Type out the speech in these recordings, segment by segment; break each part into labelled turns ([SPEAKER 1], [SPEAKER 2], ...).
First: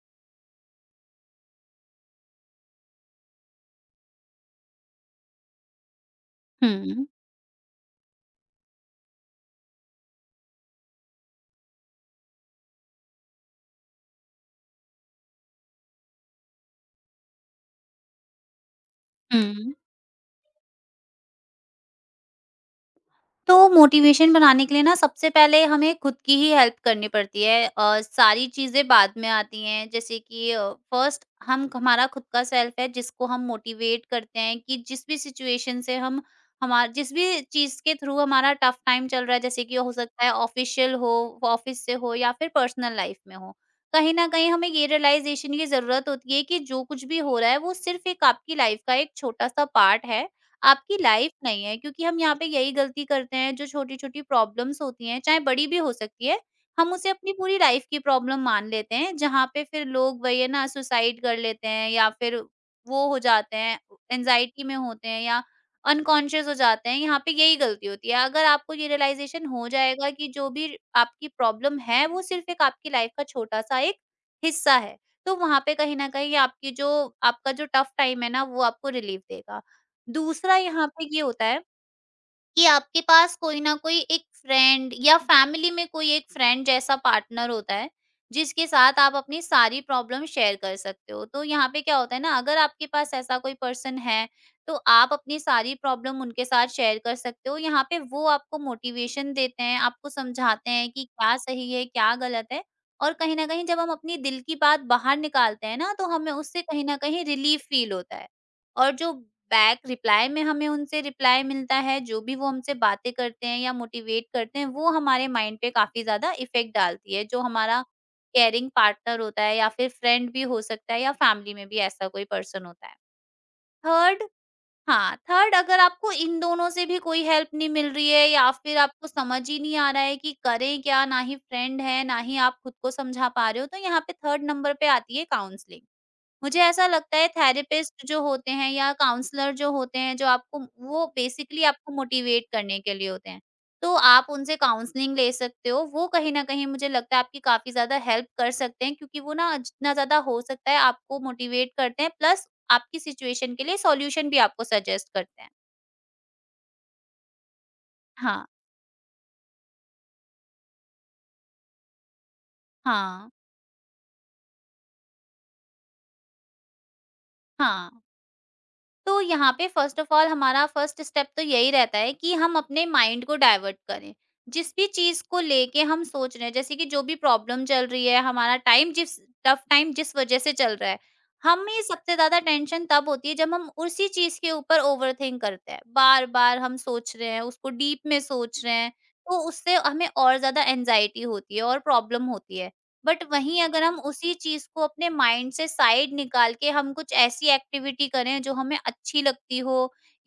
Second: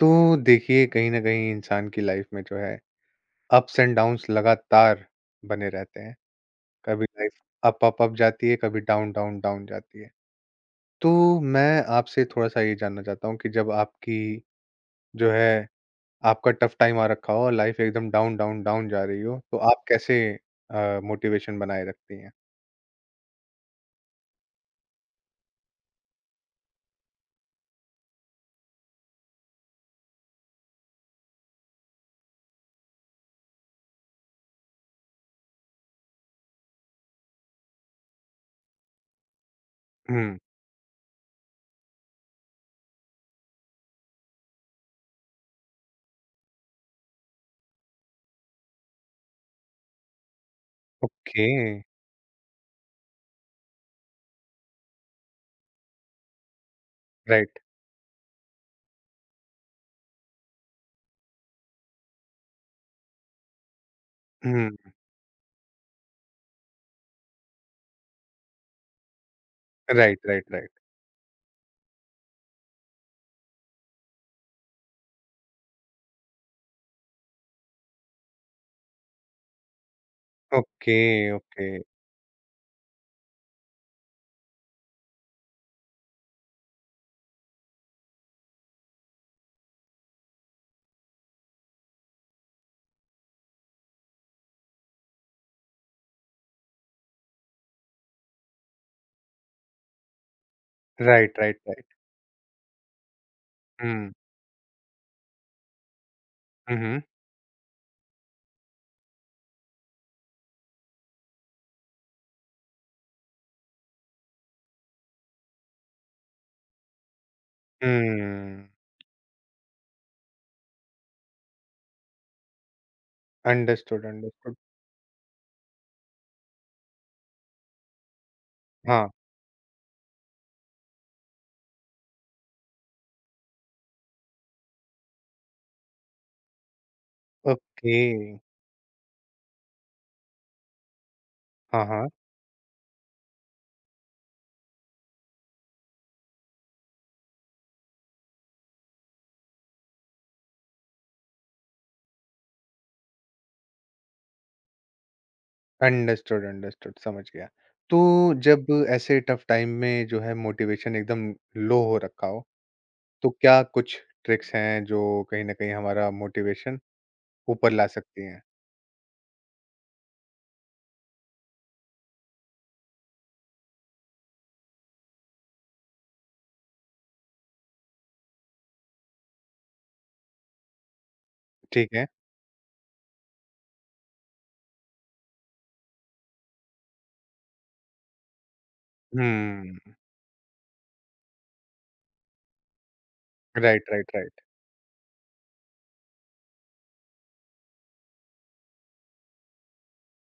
[SPEAKER 1] तो देखिए कहीं ना कहीं इंसान की लाइफ में जो है अप्स एंड डाउन्स लगातार बने रहते हैं। कभी
[SPEAKER 2] hmm,
[SPEAKER 1] life up up up जाती है, कभी डाउन डाउन डाउन जाती है। तो मैं आपसे थोड़ा सा ये जानना चाहता हूँ कि जब आपकी जो है आपका टफ टाइम आ रखा हो और लाइफ एकदम डाउन डाउन डाउन जा रही हो, तो
[SPEAKER 2] हुँ।
[SPEAKER 1] आप कैसे मोटिवेशन बनाए रखती हैं?
[SPEAKER 2] तो मोटिवेशन बनाने के लिए ना सबसे पहले हमें खुद की ही हेल्प करनी पड़ती है और सारी चीज़ें बाद में आती हैं। जैसे कि फर्स्ट हम हमारा खुद का सेल्फ है, जिसको हम मोटिवेट करते हैं कि जिस भी चीज़ के थ्रू हमारा टफ टाइम चल रहा है। जैसे कि हो सकता है
[SPEAKER 1] हम्म।
[SPEAKER 2] ऑफ़िशियल हो, ऑफ़िस से हो, या फिर पर्सनल लाइफ़ में हो। कहीं न कहीं हमें ये रियलाइज़ेशन की ज़रूरत होती है कि जो कुछ भी हो रहा है, वो सिर्फ़ एक आपकी लाइफ़ का एक छोटा-सा पार्ट है। आपकी लाइफ
[SPEAKER 1] ओके।
[SPEAKER 2] नहीं है, क्योंकि हम यहाँ पे यही गलती करते हैं। जो छोटी-छोटी प्रॉब्लम्स होती हैं, चाहे बड़ी भी हो सकती है, हम उसे अपनी
[SPEAKER 1] राइट।
[SPEAKER 2] पूरी लाइफ की प्रॉब्लम मान लेते हैं, जहाँ पे फिर लोग वही है ना, सुसाइड कर लेते हैं, या फिर वो हो जाते हैं, एंग्जायटी में
[SPEAKER 1] हम्म।
[SPEAKER 2] होते हैं, या अनकॉन्शियस हो जाते हैं। यहाँ पे यही गलती होती है। अगर आपको ये रियलाइज़ेशन हो जाएगा
[SPEAKER 1] राइट
[SPEAKER 2] कि
[SPEAKER 1] राइट
[SPEAKER 2] जो
[SPEAKER 1] राइट।
[SPEAKER 2] भी आपकी प्रॉब्लम है, वो सिर्फ़ एक आपकी लाइफ का छोटा-सा एक हिस्सा है, तो वहाँ पे कहीं न कहीं आपकी जो आपका जो टफ टाइम है ना, वो आपको रिलीफ़ देगा। दूसरा यहाँ
[SPEAKER 1] ओके।
[SPEAKER 2] पे ये होता है
[SPEAKER 1] ओके।
[SPEAKER 2] कि आपके पास कोई ना कोई एक फ्रेंड या फैमिली में कोई एक फ्रेंड जैसा पार्टनर होता है, जिसके साथ आप अपनी सारी प्रॉब्लम शेयर कर सकते हो। तो यहाँ पे क्या होता है ना, अगर आपके पास ऐसा कोई पर्सन है, तो आप अपनी सारी प्रॉब्लम उनके साथ शेयर कर सकते हो। यहाँ पे वो आपको मोटिवेशन देते हैं, आपको समझाते हैं कि क्या
[SPEAKER 1] राइट राइट
[SPEAKER 2] सही
[SPEAKER 1] राइट।
[SPEAKER 2] है, क्या गलत है। और कहीं ना कहीं जब हम
[SPEAKER 1] हम्म,
[SPEAKER 2] अपनी दिल की बात बाहर निकालते हैं ना, तो हमें उससे कहीं ना
[SPEAKER 1] हम्म,
[SPEAKER 2] कहीं रिलीफ फील होता है। और जो बैक रिप्लाई में हमें उनसे रिप्लाई मिलता है, जो भी वो हमसे बातें करते हैं या मोटिवेट करते हैं, वो हमारे माइंड पे काफ़ी ज़्यादा इफ़ेक्ट डालती है। जो हमारा
[SPEAKER 1] हम्म।
[SPEAKER 2] केयरिंग पार्टनर होता है, या फिर फ्रेंड भी हो सकता है, या फैमिली में भी ऐसा कोई पर्सन होता है।
[SPEAKER 1] Understood
[SPEAKER 2] third
[SPEAKER 1] understood.
[SPEAKER 2] हाँ, थर्ड, अगर आपको इन दोनों से भी कोई हेल्प नहीं मिल रही है, या फिर आपको
[SPEAKER 1] हाँ।
[SPEAKER 2] समझ ही नहीं आ रहा है कि करें क्या, ना ही फ्रेंड है, ना ही आप खुद को समझा पा रहे हो, तो यहाँ पे थर्ड नंबर पे आती है काउंसलिंग। मुझे ऐसा लगता है
[SPEAKER 1] ओके।
[SPEAKER 2] थेरेपिस्ट जो होते हैं या काउंसलर जो होते हैं, जो आपको वो बेसिकली
[SPEAKER 1] हाँ,
[SPEAKER 2] आपको
[SPEAKER 1] हाँ।
[SPEAKER 2] मोटिवेट करने के लिए होते हैं। तो आप उनसे काउंसलिंग ले सकते हो। वो कहीं न कहीं मुझे लगता है आपकी काफ़ी ज़्यादा हेल्प कर सकते हैं, क्योंकि वो ना जितना ज़्यादा हो सकता है आपको मोटिवेट करते हैं, प्लस आपकी सिचुएशन के लिए सॉल्यूशन भी आपको सजेस्ट करते हैं।
[SPEAKER 1] अंडरस्टूड, अंडरस्टूड, समझ गया। तो
[SPEAKER 2] हाँ,
[SPEAKER 1] जब ऐसे टफ़ टाइम में जो है मोटिवेशन एकदम लो हो रखा हो,
[SPEAKER 2] हाँ,
[SPEAKER 1] तो क्या कुछ ट्रिक्स हैं जो कहीं न कहीं हमारा मोटिवेशन ऊपर ला
[SPEAKER 2] हाँ।
[SPEAKER 1] सकती हैं?
[SPEAKER 2] तो यहाँ पे फ़र्स्ट ऑफ़ ऑल हमारा फ़र्स्ट स्टेप तो यही रहता है कि हम अपने माइंड को डाइवर्ट करें। जिस भी चीज़ को लेके हम सोच रहे हैं, जैसे कि जो भी प्रॉब्लम चल रही है, हमारा टाइम जिस टफ टाइम जिस वज़ह से चल रहा है, हमें
[SPEAKER 1] ठीक है।
[SPEAKER 2] सबसे ज़्यादा टेंशन तब होती है जब हम उसी चीज़ के ऊपर ओवरथिंक करते हैं। बार-बार हम सोच रहे हैं, उसको डीप में सोच रहे हैं, तो उससे
[SPEAKER 1] हुँ।
[SPEAKER 2] हमें और ज़्यादा एंग्ज़ायटी होती है और प्रॉब्लम होती है। बट वहीं
[SPEAKER 1] राइट,
[SPEAKER 2] अगर हम
[SPEAKER 1] राइट,
[SPEAKER 2] उसी
[SPEAKER 1] राइट।
[SPEAKER 2] चीज को अपने माइंड से साइड निकाल के हम कुछ ऐसी एक्टिविटी करें जो हमें अच्छी लगती हो,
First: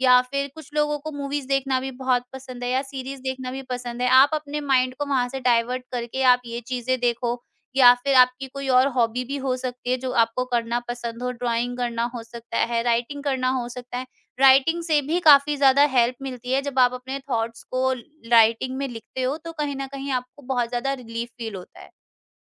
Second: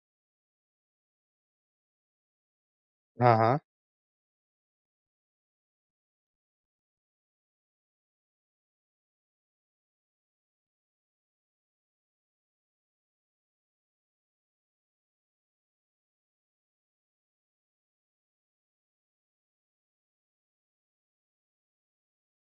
[SPEAKER 2] या फिर कुछ लोगों को मूवीज देखना भी बहुत पसंद है, या सीरीज
[SPEAKER 1] हाँ,
[SPEAKER 2] देखना
[SPEAKER 1] हाँ।
[SPEAKER 2] भी पसंद है, आप अपने माइंड को वहां से डाइवर्ट करके आप ये चीजें देखो। या फिर आपकी कोई और हॉबी भी हो सकती है जो आपको करना पसंद हो। ड्राइंग करना हो सकता है, राइटिंग करना हो सकता है। राइटिंग से भी काफी ज्यादा हेल्प मिलती है, जब आप अपने थॉट्स को राइटिंग में लिखते हो, तो कहीं ना कहीं आपको बहुत ज्यादा रिलीफ फील होता है।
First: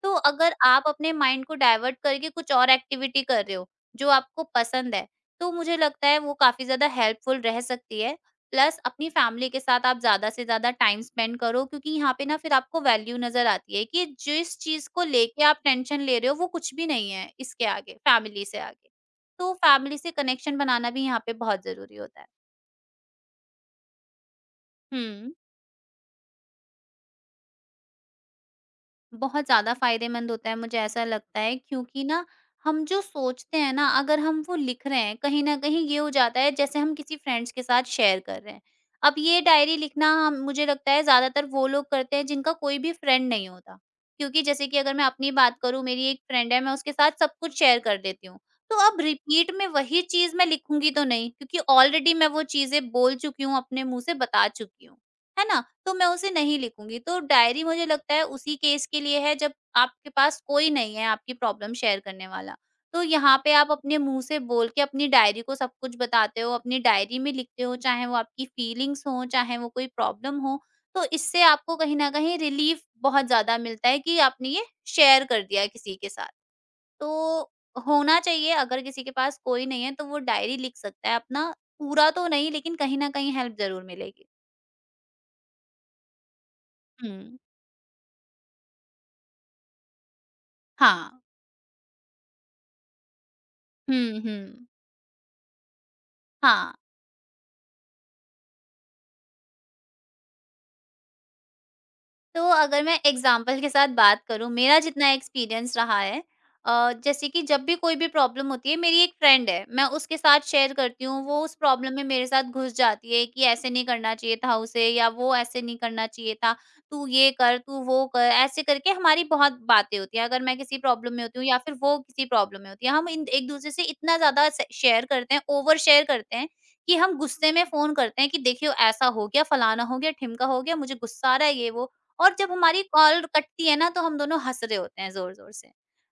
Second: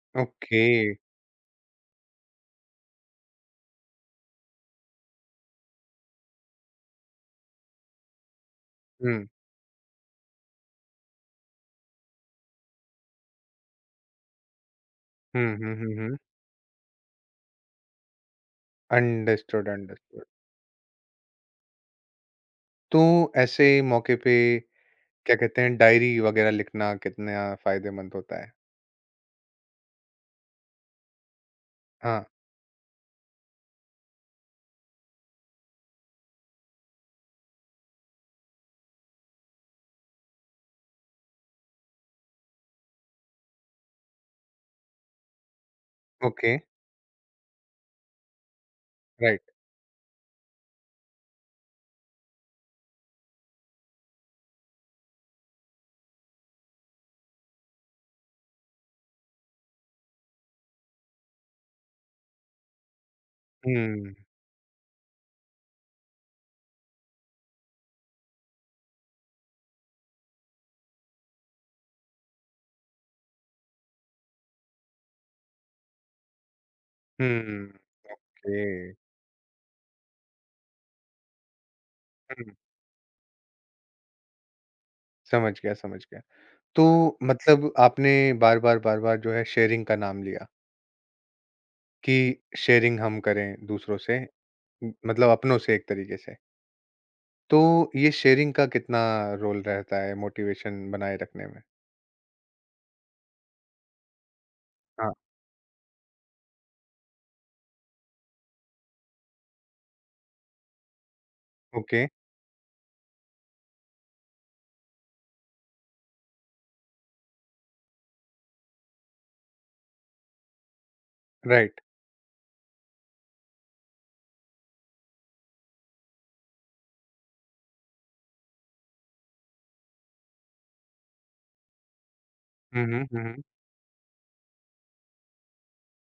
[SPEAKER 2] तो अगर
[SPEAKER 1] ओके।
[SPEAKER 2] आप अपने माइंड को डाइवर्ट करके कुछ और एक्टिविटी कर रहे हो, जो आपको पसंद है, तो मुझे लगता है वो काफ़ी ज़्यादा हेल्पफुल रह सकती है। प्लस अपनी
[SPEAKER 1] हुँ।
[SPEAKER 2] फैमिली के साथ आप ज़्यादा से ज़्यादा टाइम स्पेंड करो, क्योंकि यहाँ पे ना फिर आपको वैल्यू नज़र आती है कि जिस चीज़ को
[SPEAKER 1] हुँ,
[SPEAKER 2] लेके आप
[SPEAKER 1] हुँ, हुँ,
[SPEAKER 2] टेंशन
[SPEAKER 1] हुँ।
[SPEAKER 2] ले रहे हो, वो कुछ भी नहीं है इसके आगे, फैमिली से आगे। तो
[SPEAKER 1] अंडरस्टूड,
[SPEAKER 2] फैमिली से
[SPEAKER 1] अंडरस्टूड।
[SPEAKER 2] कनेक्शन बनाना भी यहाँ पे बहुत ज़रूरी होता है।
[SPEAKER 1] तो ऐसे मौके पे
[SPEAKER 2] हुँ।
[SPEAKER 1] क्या कहते हैं, डायरी वग़ैरह लिखना कितना फ़ायदेमंद होता है?
[SPEAKER 2] बहुत ज़्यादा फ़ायदेमंद होता है, मुझे ऐसा लगता है, क्योंकि
[SPEAKER 1] हाँ।
[SPEAKER 2] ना हम जो सोचते हैं ना, अगर हम वो लिख रहे हैं, कहीं न कहीं ये हो जाता है जैसे हम किसी फ्रेंड्स के साथ शेयर कर रहे हैं। अब ये डायरी लिखना, हम मुझे लगता है ज़्यादातर वो लोग करते हैं जिनका कोई भी फ्रेंड नहीं होता। क्योंकि जैसे कि अगर मैं अपनी बात करूँ, मेरी एक
[SPEAKER 1] ओके।
[SPEAKER 2] फ्रेंड है, मैं उसके साथ सब कुछ शेयर कर देती हूँ। तो अब
[SPEAKER 1] राइट।
[SPEAKER 2] रिपीट में वही चीज़ मैं लिखूँगी तो नहीं, क्योंकि ऑलरेडी मैं वो चीज़ें बोल चुकी हूँ, अपने मुँह से बता चुकी हूँ। है ना? तो मैं उसे नहीं लिखूँगी। तो डायरी मुझे लगता है उसी केस के लिए है, जब आपके पास कोई नहीं है आपकी प्रॉब्लम शेयर करने वाला। तो यहाँ पे आप अपने
[SPEAKER 1] हुँ।
[SPEAKER 2] मुँह से बोल के अपनी डायरी को सब कुछ बताते हो, अपनी डायरी में लिखते हो, चाहे वो आपकी फीलिंग्स हों, चाहे वो कोई प्रॉब्लम हो। तो इससे आपको कहीं न कहीं रिलीफ़ बहुत ज़्यादा मिलता है कि आपने ये शेयर कर दिया किसी के साथ। तो
[SPEAKER 1] हुँ,
[SPEAKER 2] होना चाहिए, अगर किसी
[SPEAKER 1] ओके।
[SPEAKER 2] के पास कोई नहीं है, तो वो डायरी लिख सकता है, अपना पूरा तो नहीं,
[SPEAKER 1] हुँ,
[SPEAKER 2] लेकिन कहीं न कहीं हेल्प ज़रूर मिलेगी।
[SPEAKER 1] समझ गया, समझ गया। तो
[SPEAKER 2] हुँ।
[SPEAKER 1] मतलब आपने बार-बार, बार-बार जो है शेयरिंग का नाम लिया
[SPEAKER 2] हाँ,
[SPEAKER 1] कि शेयरिंग हम करें दूसरों से,
[SPEAKER 2] हुँ, हुँ।
[SPEAKER 1] मतलब अपनों से एक तरीके से।
[SPEAKER 2] हाँ,
[SPEAKER 1] तो ये शेयरिंग का कितना रोल रहता है मोटिवेशन बनाए रखने में?
[SPEAKER 2] तो अगर मैं एग्ज़ाम्पल के साथ बात करूँ, मेरा जितना
[SPEAKER 1] हाँ,
[SPEAKER 2] एक्सपीरियंस रहा है, जैसे कि जब भी कोई भी प्रॉब्लम होती है, मेरी एक फ्रेंड है, मैं उसके साथ शेयर करती हूँ, वो उस प्रॉब्लम
[SPEAKER 1] ओके,
[SPEAKER 2] में मेरे साथ घुस जाती है कि ऐसे नहीं करना चाहिए था उसे, या वो ऐसे नहीं करना चाहिए था, तू ये कर, तू वो कर, ऐसे करके हमारी बहुत बातें होती हैं। अगर मैं किसी प्रॉब्लम में होती हूँ, या फिर
[SPEAKER 1] राइट।
[SPEAKER 2] वो किसी प्रॉब्लम में होती है, हम इन एक-दूसरे से इतना ज़्यादा स शेयर करते हैं, ओवर शेयर करते हैं कि हम गुस्से में फ़ोन करते हैं कि देखिए ऐसा हो गया, फलाना हो गया, ढिमका हो गया, मुझे गुस्सा आ रहा है, ये वो। और जब हमारी
[SPEAKER 1] हुँ, हुँ,
[SPEAKER 2] कॉल
[SPEAKER 1] हुँ, हुँ।
[SPEAKER 2] कटती है ना, तो हम दोनों हँस रहे होते हैं ज़ोर-ज़ोर से।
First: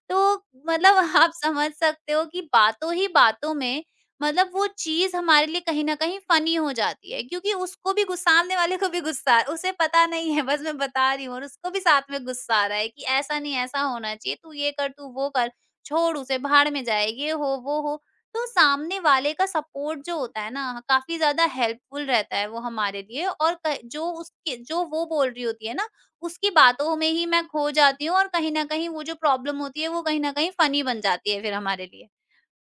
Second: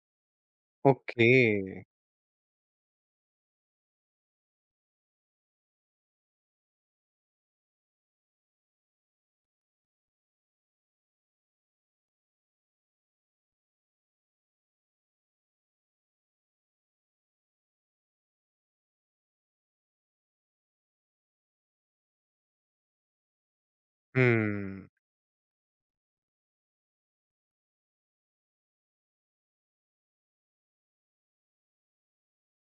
[SPEAKER 2] तो मतलब
[SPEAKER 1] ओके,
[SPEAKER 2] आप समझ सकते हो कि बातों ही बातों में, मतलब वो चीज़ हमारे लिए कहीं न कहीं फ़नी हो जाती है, क्योंकि उसको भी गुस्सा, सामने वाले को भी गुस्सा, उसे पता नहीं है, बस मैं बता रही हूँ, और उसको भी साथ में गुस्सा आ रहा है कि ऐसा नहीं, ऐसा होना चाहिए, तू ये कर, तू वो कर, छोड़ उसे भाड़ में जाए, ये हो, वो हो। तो सामने वाले का सपोर्ट जो होता है ना, काफ़ी ज़्यादा हेल्पफुल रहता है वो हमारे लिए। और क जो उसके जो
[SPEAKER 1] हुँ,
[SPEAKER 2] वो बोल रही होती है ना, उसकी बातों में ही मैं खो जाती हूँ, और कहीं न कहीं वो जो प्रॉब्लम होती है, वो कहीं न कहीं फ़नी बन जाती है फिर हमारे लिए।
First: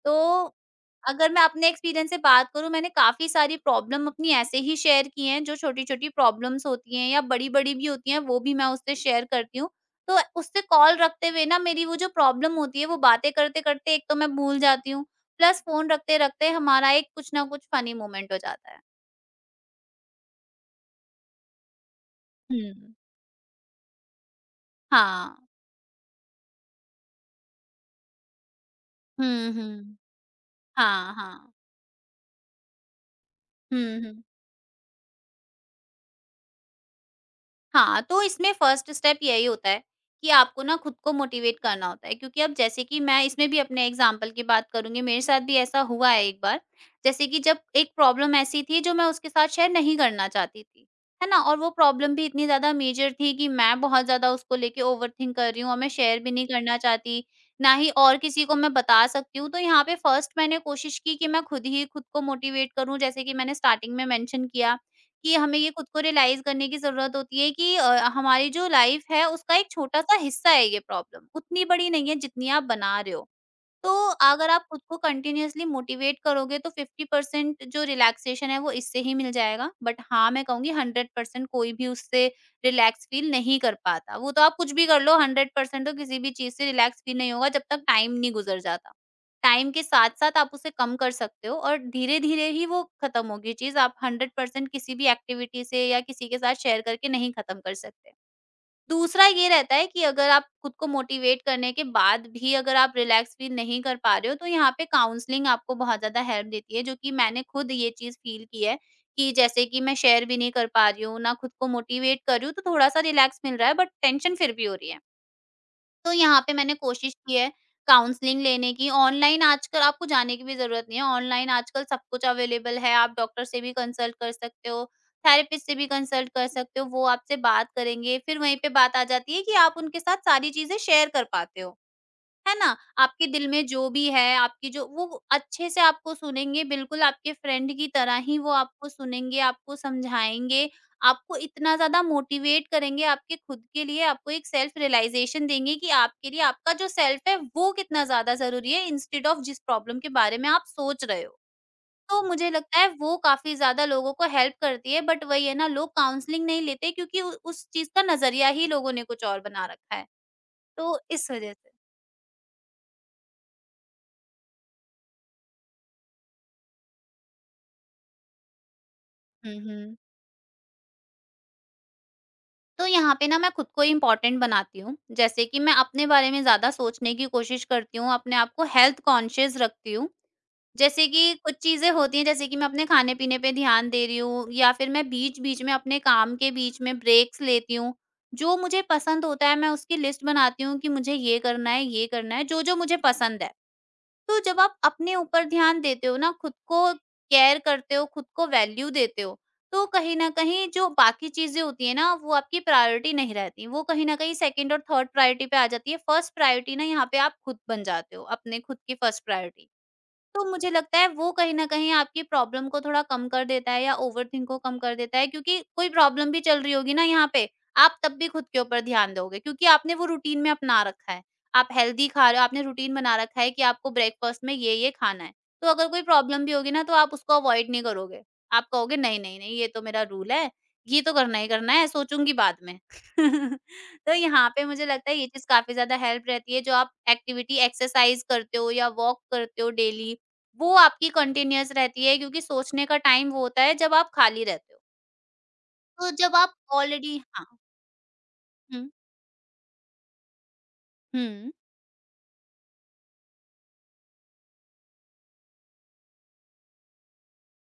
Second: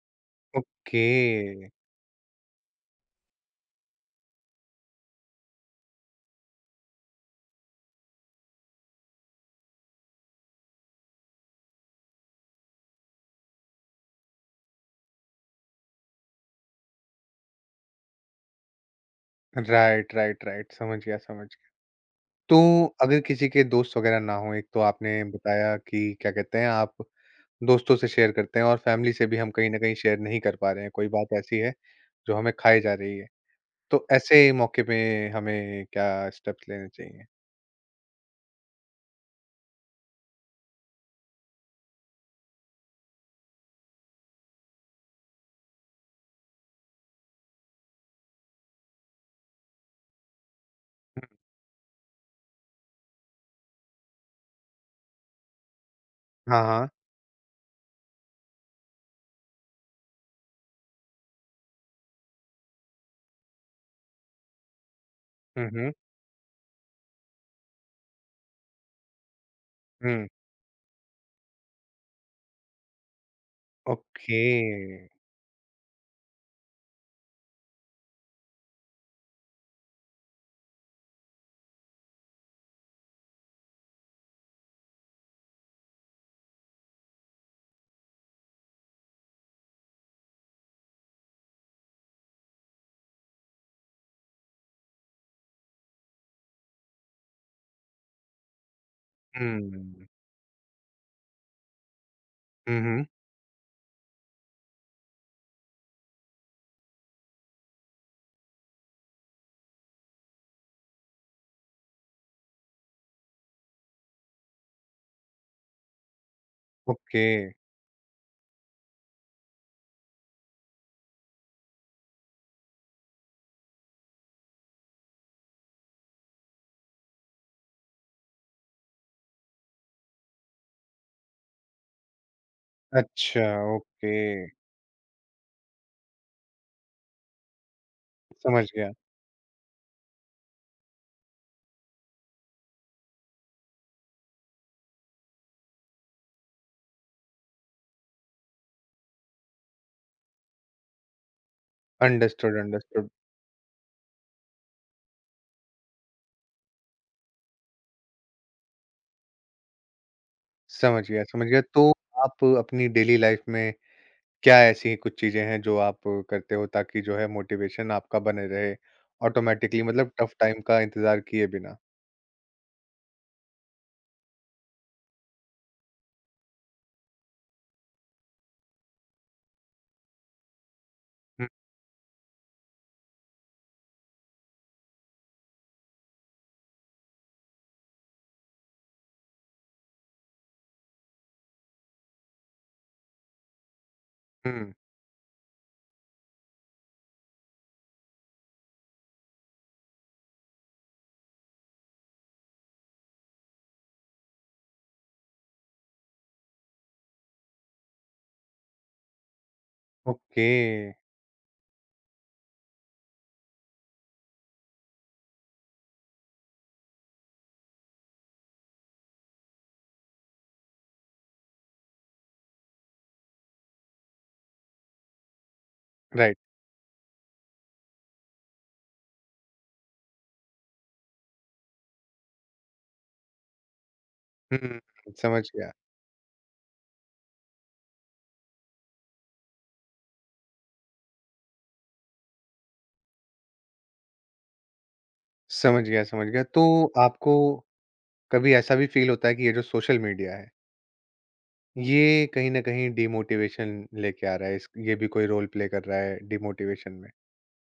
[SPEAKER 2] तो
[SPEAKER 1] ओके।
[SPEAKER 2] अगर मैं अपने एक्सपीरियंस से बात करूँ, मैंने काफ़ी सारी प्रॉब्लम अपनी ऐसे ही शेयर की हैं। जो छोटी-छोटी प्रॉब्लम्स होती हैं या बड़ी-बड़ी भी होती हैं, वो भी मैं उससे शेयर करती हूँ। तो उससे कॉल रखते हुए ना, मेरी वो जो प्रॉब्लम होती है, वो बातें करते-करते एक तो मैं भूल जाती हूँ, प्लस फ़ोन रखते-रखते हमारा एक कुछ ना कुछ फ़नी मोमेंट हो जाता है।
[SPEAKER 1] राइट, राइट, राइट, समझ गया, समझ गया। तो
[SPEAKER 2] हुँ।
[SPEAKER 1] अगर किसी के दोस्त वगैरह ना हों, एक तो आपने
[SPEAKER 2] हाँ।
[SPEAKER 1] बताया कि क्या कहते हैं आप दोस्तों से शेयर करते हैं, और फैमिली से भी हम
[SPEAKER 2] हुँ,
[SPEAKER 1] कहीं न कहीं
[SPEAKER 2] हुँ।
[SPEAKER 1] शेयर नहीं कर पा रहे हैं, कोई
[SPEAKER 2] हाँ,
[SPEAKER 1] बात
[SPEAKER 2] हाँ।
[SPEAKER 1] ऐसी है जो हमें खाए जा रही है।
[SPEAKER 2] हुँ,
[SPEAKER 1] तो
[SPEAKER 2] हुँ।
[SPEAKER 1] ऐसे मौके पे हमें क्या स्टेप्स लेने चाहिए?
[SPEAKER 2] हाँ, तो इसमें फर्स्ट स्टेप यही होता है कि आपको ना खुद को मोटिवेट करना होता है, क्योंकि अब जैसे कि मैं इसमें भी अपने एग्जाम्पल की बात करूँगी, मेरे साथ भी ऐसा हुआ है एक बार। जैसे कि जब एक प्रॉब्लम ऐसी थी जो मैं उसके साथ शेयर नहीं करना चाहती थी, है ना? और वो प्रॉब्लम भी इतनी ज़्यादा मेजर थी कि मैं बहुत ज़्यादा उसको लेके ओवरथिंक कर रही हूँ और मैं शेयर भी नहीं
[SPEAKER 1] हाँ,
[SPEAKER 2] करना
[SPEAKER 1] हाँ।
[SPEAKER 2] चाहती, ना ही और किसी को मैं बता सकती हूँ। तो यहाँ पे फर्स्ट मैंने कोशिश की कि मैं खुद ही खुद को मोटिवेट करूँ जैसे कि मैंने स्टार्टिंग में मेंशन किया कि हमें
[SPEAKER 1] हुँ,
[SPEAKER 2] ये खुद
[SPEAKER 1] हुँ।
[SPEAKER 2] को रियलाइज़ करने की ज़रूरत होती है कि हमारी जो लाइफ़ है उसका एक छोटा-सा
[SPEAKER 1] हुँ,
[SPEAKER 2] हिस्सा है ये प्रॉब्लम, उतनी बड़ी नहीं है जितनी आप बना रहे हो। तो
[SPEAKER 1] ओके।
[SPEAKER 2] अगर आप खुद को कंटिन्यूअसली मोटिवेट करोगे तो 50% जो रिलैक्सेशन है वो इससे ही मिल जाएगा। बट हाँ, मैं कहूँगी 100% कोई भी उससे रिलैक्स फील नहीं कर पाता। वो तो आप कुछ भी कर लो 100% तो किसी भी चीज़ से रिलैक्स फील नहीं होगा जब तक टाइम नहीं गुज़र जाता। टाइम के साथ-साथ आप उसे कम कर सकते हो और धीरे-धीरे ही वो खत्म होगी चीज़। आप 100% किसी भी एक्टिविटी से या किसी के साथ शेयर करके नहीं खत्म कर सकते। दूसरा ये रहता है कि
[SPEAKER 1] हुँ।
[SPEAKER 2] अगर आप खुद को मोटिवेट करने के बाद भी अगर
[SPEAKER 1] हुँ,
[SPEAKER 2] आप
[SPEAKER 1] हुँ।
[SPEAKER 2] रिलैक्स फील नहीं कर पा रहे हो तो यहाँ पे काउंसलिंग आपको बहुत ज़्यादा हेल्प देती है, जो कि मैंने खुद ये चीज़ फील की है कि जैसे कि मैं शेयर भी नहीं कर पा रही हूँ, ना खुद को मोटिवेट कर रही हूँ, तो थोड़ा सा रिलैक्स मिल रहा है बट टेंशन फिर भी हो रही है। तो यहाँ पे मैंने कोशिश
[SPEAKER 1] ओके।
[SPEAKER 2] की है काउंसलिंग लेने की। ऑनलाइन आजकल आपको जाने की भी ज़रूरत नहीं है, ऑनलाइन आजकल सब कुछ अवेलेबल है। आप डॉक्टर से भी कंसल्ट कर सकते हो, थेरेपिस्ट से भी कंसल्ट कर सकते हो, वो आपसे बात करेंगे। फिर वहीं पे बात आ जाती है कि आप उनके साथ सारी चीज़ें शेयर कर पाते हो। है ना? आपके
[SPEAKER 1] अच्छा,
[SPEAKER 2] दिल में जो भी
[SPEAKER 1] ओके।
[SPEAKER 2] है, आपकी जो वो अच्छे से आपको सुनेंगे, बिल्कुल आपके फ्रेंड की तरह ही वो
[SPEAKER 1] समझ
[SPEAKER 2] आपको
[SPEAKER 1] गया।
[SPEAKER 2] सुनेंगे, आपको समझाएँगे, आपको इतना ज़्यादा मोटिवेट करेंगे, आपके खुद के लिए आपको एक सेल्फ रियलाइज़ेशन देंगे कि आपके लिए आपका जो सेल्फ है, वो कितना ज़्यादा ज़रूरी है इंस्टेड ऑफ जिस प्रॉब्लम के बारे में आप सोच रहे हो। तो मुझे
[SPEAKER 1] अंडरस्टूड,
[SPEAKER 2] लगता है
[SPEAKER 1] अंडरस्टूड।
[SPEAKER 2] वो काफ़ी ज़्यादा लोगों को हेल्प करती है, बट वही है ना, लोग काउंसलिंग नहीं लेते क्योंकि उ उस चीज़ का नज़रिया ही लोगों ने कुछ और बना रखा है। तो
[SPEAKER 1] समझ गया,
[SPEAKER 2] इस
[SPEAKER 1] समझ
[SPEAKER 2] वजह
[SPEAKER 1] गया।
[SPEAKER 2] से।
[SPEAKER 1] तो आप अपनी डेली लाइफ़ में क्या ऐसी कुछ चीज़ें हैं जो आप करते हो ताकि जो है मोटिवेशन आपका बने रहे
[SPEAKER 2] हुँ,
[SPEAKER 1] ऑटोमैटिकली,
[SPEAKER 2] हुँ।
[SPEAKER 1] मतलब टफ टाइम का इंतज़ार किए बिना?
[SPEAKER 2] तो यहाँ पे ना मैं खुद को इम्पोर्टेंट बनाती हूँ। जैसे कि मैं अपने बारे में ज़्यादा सोचने की कोशिश करती हूँ, अपने आप को हेल्थ कॉन्शियस रखती हूँ। जैसे कि
[SPEAKER 1] हुँ,
[SPEAKER 2] कुछ चीज़ें होती हैं, जैसे कि मैं अपने खाने-पीने पे ध्यान दे रही हूँ या फिर मैं बीच-बीच में अपने काम के बीच में ब्रेक्स लेती हूँ। जो मुझे पसंद होता है मैं उसकी लिस्ट बनाती हूँ कि मुझे ये करना है, जो-जो मुझे पसंद है। तो जब
[SPEAKER 1] हुँ,
[SPEAKER 2] आप अपने ऊपर ध्यान देते हो ना, खुद को केयर करते हो, खुद को वैल्यू देते हो, तो कहीं न कहीं जो बाकी चीज़ें होती हैं ना, वो आपकी प्रायोरिटी नहीं रहती। वो कहीं न कहीं सेकंड और थर्ड प्रायोरिटी पे आ जाती है। फर्स्ट प्रायोरिटी ना यहाँ पे आप खुद बन जाते हो, अपने खुद की फर्स्ट प्रायोरिटी। तो
[SPEAKER 1] ओके,
[SPEAKER 2] मुझे लगता है वो कहीं न कहीं आपकी प्रॉब्लम को थोड़ा कम कर देता है या ओवरथिंक को कम कर देता है क्योंकि कोई प्रॉब्लम भी चल रही होगी ना, यहाँ पे आप तब भी खुद के ऊपर ध्यान दोगे क्योंकि आपने वो रूटीन में अपना रखा है। आप हेल्दी खा रहे हो, आपने रूटीन बना रखा है कि आपको ब्रेकफ़ास्ट में ये-ये खाना है। तो अगर कोई
[SPEAKER 1] राइट।
[SPEAKER 2] प्रॉब्लम भी होगी ना, तो आप उसको अवॉइड नहीं करोगे। आप कहोगे, नहीं, नहीं, नहीं, ये तो मेरा रूल है, ये तो करना ही करना है, सोचूँगी बाद में। तो यहाँ पे
[SPEAKER 1] हुँ,
[SPEAKER 2] मुझे लगता है ये
[SPEAKER 1] समझ
[SPEAKER 2] चीज़
[SPEAKER 1] गया,
[SPEAKER 2] काफ़ी ज़्यादा हेल्प रहती है। जो आप एक्टिविटी एक्सरसाइज़ करते हो या वॉक करते हो डेली, वो आपकी कंटिन्यूअस रहती है क्योंकि सोचने का टाइम वो होता है जब आप खाली रहते हो।
[SPEAKER 1] समझ गया,
[SPEAKER 2] तो
[SPEAKER 1] समझ
[SPEAKER 2] जब
[SPEAKER 1] गया।
[SPEAKER 2] आप
[SPEAKER 1] तो
[SPEAKER 2] ऑलरेडी,
[SPEAKER 1] आपको
[SPEAKER 2] हाँ,
[SPEAKER 1] कभी ऐसा भी
[SPEAKER 2] हुँ,
[SPEAKER 1] फ़ील होता है कि ये जो सोशल मीडिया है,
[SPEAKER 2] हुँ।
[SPEAKER 1] ये कहीं न कहीं डिमोटिवेशन लेके आ रहा है, इस ये भी कोई रोल प्ले कर रहा है डिमोटिवेशन में?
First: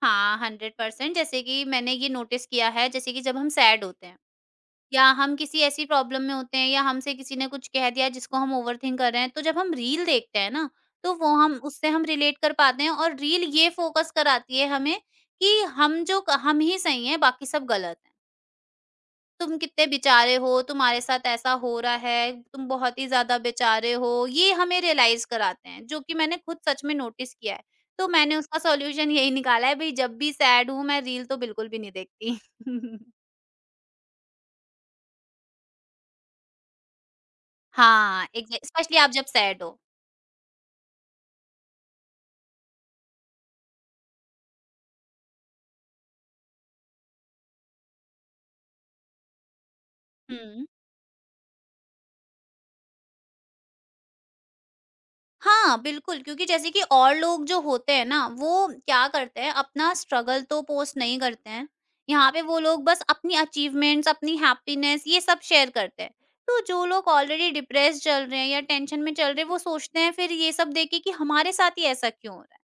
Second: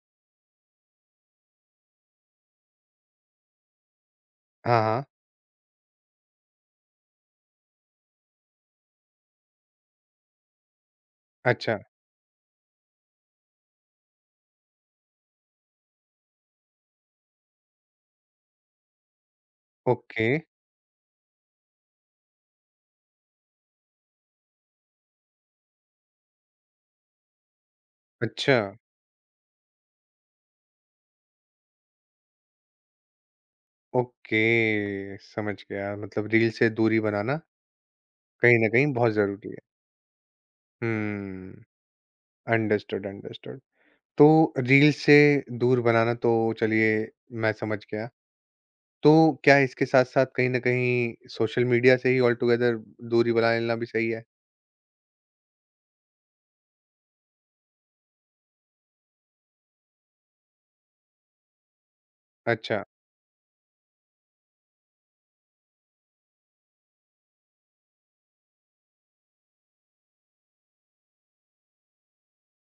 [SPEAKER 2] हाँ, 100%, जैसे कि मैंने ये नोटिस किया है, जैसे कि जब हम सैड होते हैं
[SPEAKER 1] हाँ,
[SPEAKER 2] या
[SPEAKER 1] हाँ।
[SPEAKER 2] हम किसी ऐसी प्रॉब्लम में होते हैं या हमसे किसी ने कुछ कह दिया जिसको हम ओवरथिंक कर रहे हैं, तो जब हम रील देखते हैं ना, तो वो हम
[SPEAKER 1] अच्छा,
[SPEAKER 2] उससे हम रिलेट कर पाते हैं और रील ये फ़ोकस कराती है हमें कि हम जो क हम ही सही हैं, बाकी सब गलत हैं। तुम कितने
[SPEAKER 1] ओके,
[SPEAKER 2] बेचारे हो, तुम्हारे साथ ऐसा हो रहा है, तुम बहुत ही ज़्यादा बेचारे हो, ये हमें रियलाइज़ कराते हैं, जो कि मैंने खुद सच में नोटिस किया है। तो मैंने
[SPEAKER 1] अच्छा,
[SPEAKER 2] उसका सॉल्यूशन यही निकाला है, भई जब भी सैड हूँ मैं रील तो बिल्कुल भी नहीं देखती।
[SPEAKER 1] ओके, समझ गया। मतलब रील से दूरी बनाना
[SPEAKER 2] हाँ,
[SPEAKER 1] कहीं
[SPEAKER 2] एग्जै
[SPEAKER 1] न कहीं
[SPEAKER 2] स्पेशली आप
[SPEAKER 1] बहुत
[SPEAKER 2] जब
[SPEAKER 1] ज़रूरी है।
[SPEAKER 2] सैड हो।
[SPEAKER 1] Hmm, understood, understood. तो रील से दूर बनाना तो चलिए मैं समझ गया। तो क्या इसके साथ-साथ कहीं न
[SPEAKER 2] हुँ।
[SPEAKER 1] कहीं सोशल मीडिया से ही ऑल टुगेदर दूरी बना लेना भी सही है?
[SPEAKER 2] हाँ, बिल्कुल, क्योंकि जैसे कि और लोग जो होते हैं ना, वो क्या करते हैं, अपना स्ट्रगल तो पोस्ट नहीं करते हैं। यहाँ पे वो
[SPEAKER 1] अच्छा,
[SPEAKER 2] लोग बस अपनी अचीवमेंट्स, अपनी हैप्पीनेस ये सब शेयर करते हैं। तो जो लोग ऑलरेडी डिप्रेस्ड चल रहे हैं या टेंशन में चल रहे हैं, वो सोचते हैं फिर ये सब देख के कि हमारे साथ ही ऐसा क्यों है?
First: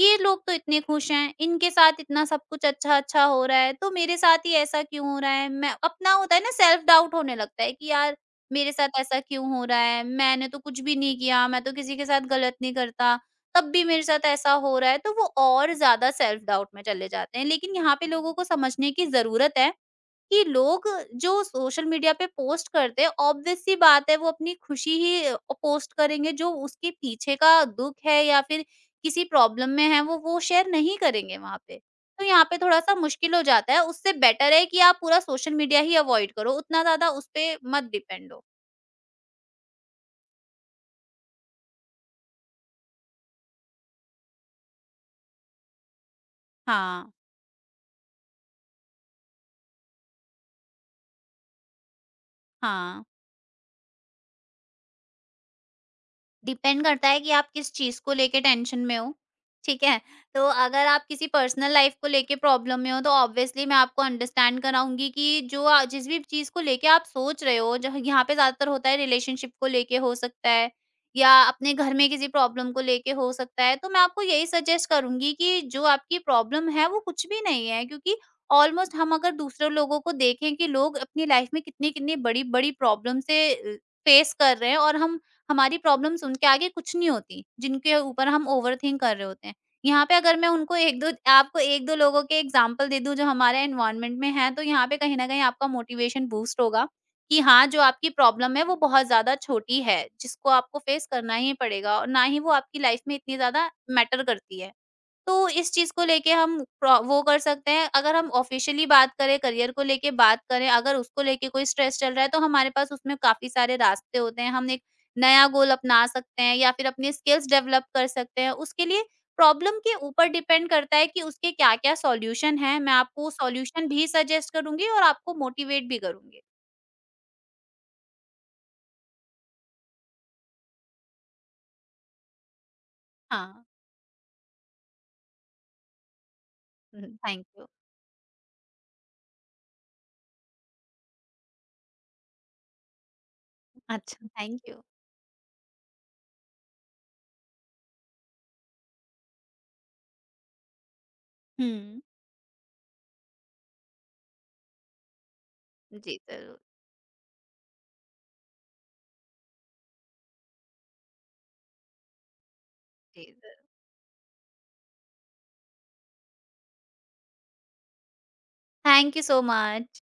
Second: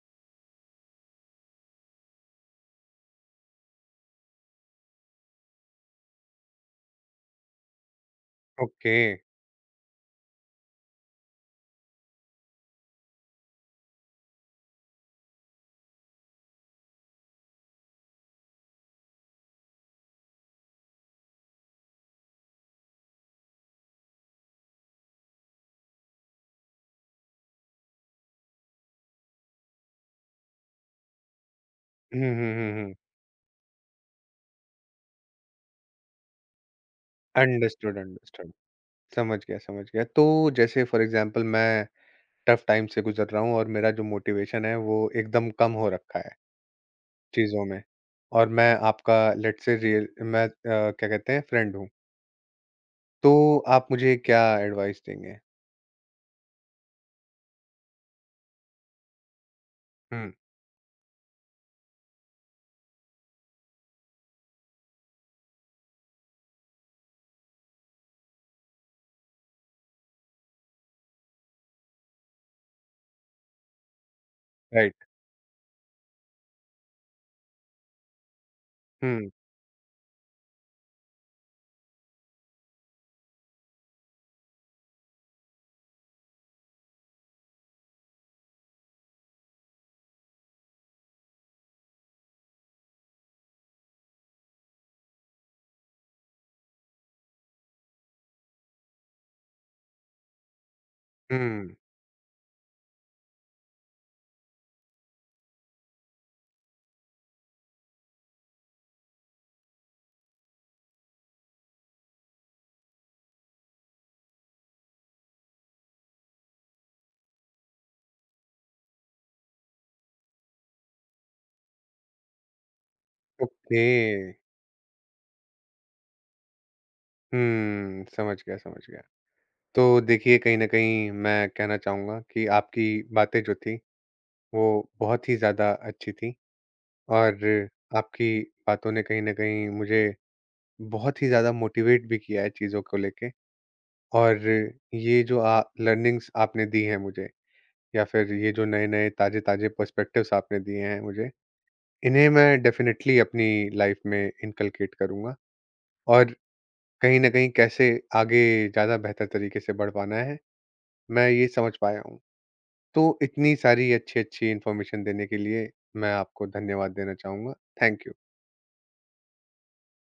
[SPEAKER 2] ये लोग तो इतने खुश हैं, इनके साथ इतना सब कुछ अच्छा-अच्छा हो रहा है, तो मेरे साथ ही ऐसा क्यों हो रहा है? मैं, अपना होता है ना, सेल्फ डाउट होने लगता है कि यार मेरे
[SPEAKER 1] ओके।
[SPEAKER 2] साथ ऐसा क्यों हो रहा है? मैंने तो कुछ भी नहीं किया, मैं तो किसी के साथ गलत नहीं करता, तब भी मेरे साथ ऐसा हो रहा है, तो वो और ज़्यादा सेल्फ डाउट में चले जाते हैं। लेकिन यहाँ पे लोगों को समझने की ज़रूरत है कि लोग जो सोशल मीडिया पे पोस्ट करते हैं, ऑब्वियस सी बात है, वो अपनी खुशी ही पोस्ट करेंगे। जो उसके पीछे का दुख है या फिर किसी प्रॉब्लम में है, वो शेयर नहीं करेंगे वहां पे।
[SPEAKER 1] हुँ,
[SPEAKER 2] तो यहाँ
[SPEAKER 1] हुँ,
[SPEAKER 2] पे थोड़ा
[SPEAKER 1] हुँ, हुँ।
[SPEAKER 2] सा मुश्किल हो जाता है, उससे बेटर है कि आप पूरा सोशल मीडिया ही अवॉइड करो, उतना ज्यादा उस पे मत
[SPEAKER 1] अंडरस्टूड,
[SPEAKER 2] डिपेंड हो।
[SPEAKER 1] अंडरस्टूड। समझ गया, समझ गया। तो जैसे फॉर एग्ज़ाम्पल मैं टफ टाइम से गुज़र रहा हूँ और मेरा जो मोटिवेशन है वो एकदम कम हो रखा है
[SPEAKER 2] हाँ,
[SPEAKER 1] चीज़ों में, और मैं आपका लेट्स से रियल मैं क्या कहते हैं फ्रेंड हूँ।
[SPEAKER 2] हाँ।
[SPEAKER 1] तो आप मुझे क्या एडवाइस देंगे?
[SPEAKER 2] डिपेंड करता है कि आप किस चीज़ को लेके टेंशन में हो, ठीक है?
[SPEAKER 1] हुँ,
[SPEAKER 2] तो अगर आप किसी पर्सनल लाइफ़ को लेके प्रॉब्लम में हो तो ऑब्वियसली मैं आपको अंडरस्टैंड कराऊँगी कि जो जिस भी चीज़ को लेके आप सोच रहे हो, जहाँ यहाँ पे ज़्यादातर होता है, रिलेशनशिप को लेके हो सकता है या अपने घर में किसी प्रॉब्लम को लेके हो सकता है। तो मैं आपको यही सजेस्ट
[SPEAKER 1] राइट।
[SPEAKER 2] करूँगी कि जो आपकी प्रॉब्लम है वो कुछ भी नहीं है क्योंकि ऑलमोस्ट हम
[SPEAKER 1] हुँ,
[SPEAKER 2] अगर दूसरे लोगों को देखें कि लोग अपनी लाइफ़ में कितनी-कितनी बड़ी-बड़ी प्रॉब्लम से फेस कर रहे हैं और हम हमारी प्रॉब्लम्स उनके आगे कुछ नहीं होती, जिनके ऊपर हम ओवरथिंक कर रहे होते हैं। यहाँ पे अगर मैं उनको 1-2 आपको 1-2 लोगों के एग्ज़ाम्पल दे दूँ जो हमारे एनवायरनमेंट में हैं, तो यहाँ पे कहीं न कहीं आपका मोटिवेशन बूस्ट होगा कि हाँ, जो आपकी प्रॉब्लम है वो बहुत ज़्यादा छोटी है, जिसको आपको फेस करना ही
[SPEAKER 1] हुँ,
[SPEAKER 2] पड़ेगा और ना ही वो आपकी लाइफ़ में इतनी ज़्यादा मैटर करती है। तो इस चीज़ को लेके हम प्रो वो कर सकते हैं, अगर हम ऑफ़िशियली बात करें, करियर को लेके बात करें, अगर उसको लेके कोई स्ट्रेस चल रहा है, तो हमारे पास उसमें काफ़ी सारे रास्ते होते हैं। हम एक नया गोल अपना सकते हैं या फिर अपनी स्किल्स डेवलप कर सकते हैं। उसके लिए प्रॉब्लम के ऊपर डिपेंड करता है कि उसके क्या-क्या सॉल्यूशन हैं। मैं आपको
[SPEAKER 1] ओके।
[SPEAKER 2] सॉल्यूशन भी सजेस्ट करूँगी और आपको मोटिवेट भी करूँगी।
[SPEAKER 1] हुँ, समझ गया, समझ गया। तो देखिए कहीं न कहीं मैं कहना चाहूँगा कि आपकी बातें जो
[SPEAKER 2] हाँ।
[SPEAKER 1] थी वो बहुत ही ज़्यादा अच्छी थी,
[SPEAKER 2] हुँ।
[SPEAKER 1] और
[SPEAKER 2] थैंक यू।
[SPEAKER 1] आपकी बातों ने कहीं न कहीं मुझे बहुत ही ज़्यादा मोटिवेट भी किया है चीज़ों को लेके,
[SPEAKER 2] अच्छा।
[SPEAKER 1] और
[SPEAKER 2] थैंक यू।
[SPEAKER 1] ये जो आ लर्निंग्स आपने दी हैं मुझे, या फिर ये जो नए-नए ताज़े-ताज़े पर्सपेक्टिव्स आपने दिए हैं मुझे,
[SPEAKER 2] हुँ।
[SPEAKER 1] इन्हें मैं डेफ़िनिटली अपनी लाइफ़ में इनकलकेट करूँगा,
[SPEAKER 2] जी,
[SPEAKER 1] और
[SPEAKER 2] ज़रूर।
[SPEAKER 1] कहीं न कहीं कैसे आगे ज़्यादा बेहतर तरीके से बढ़ पाना है, मैं ये समझ पाया हूँ। तो
[SPEAKER 2] जी,
[SPEAKER 1] इतनी
[SPEAKER 2] ज़रूर।
[SPEAKER 1] सारी अच्छी-अच्छी इन्फॉर्मेशन देने के लिए मैं आपको धन्यवाद देना चाहूँगा। Thank you.
[SPEAKER 2] Thank you so much.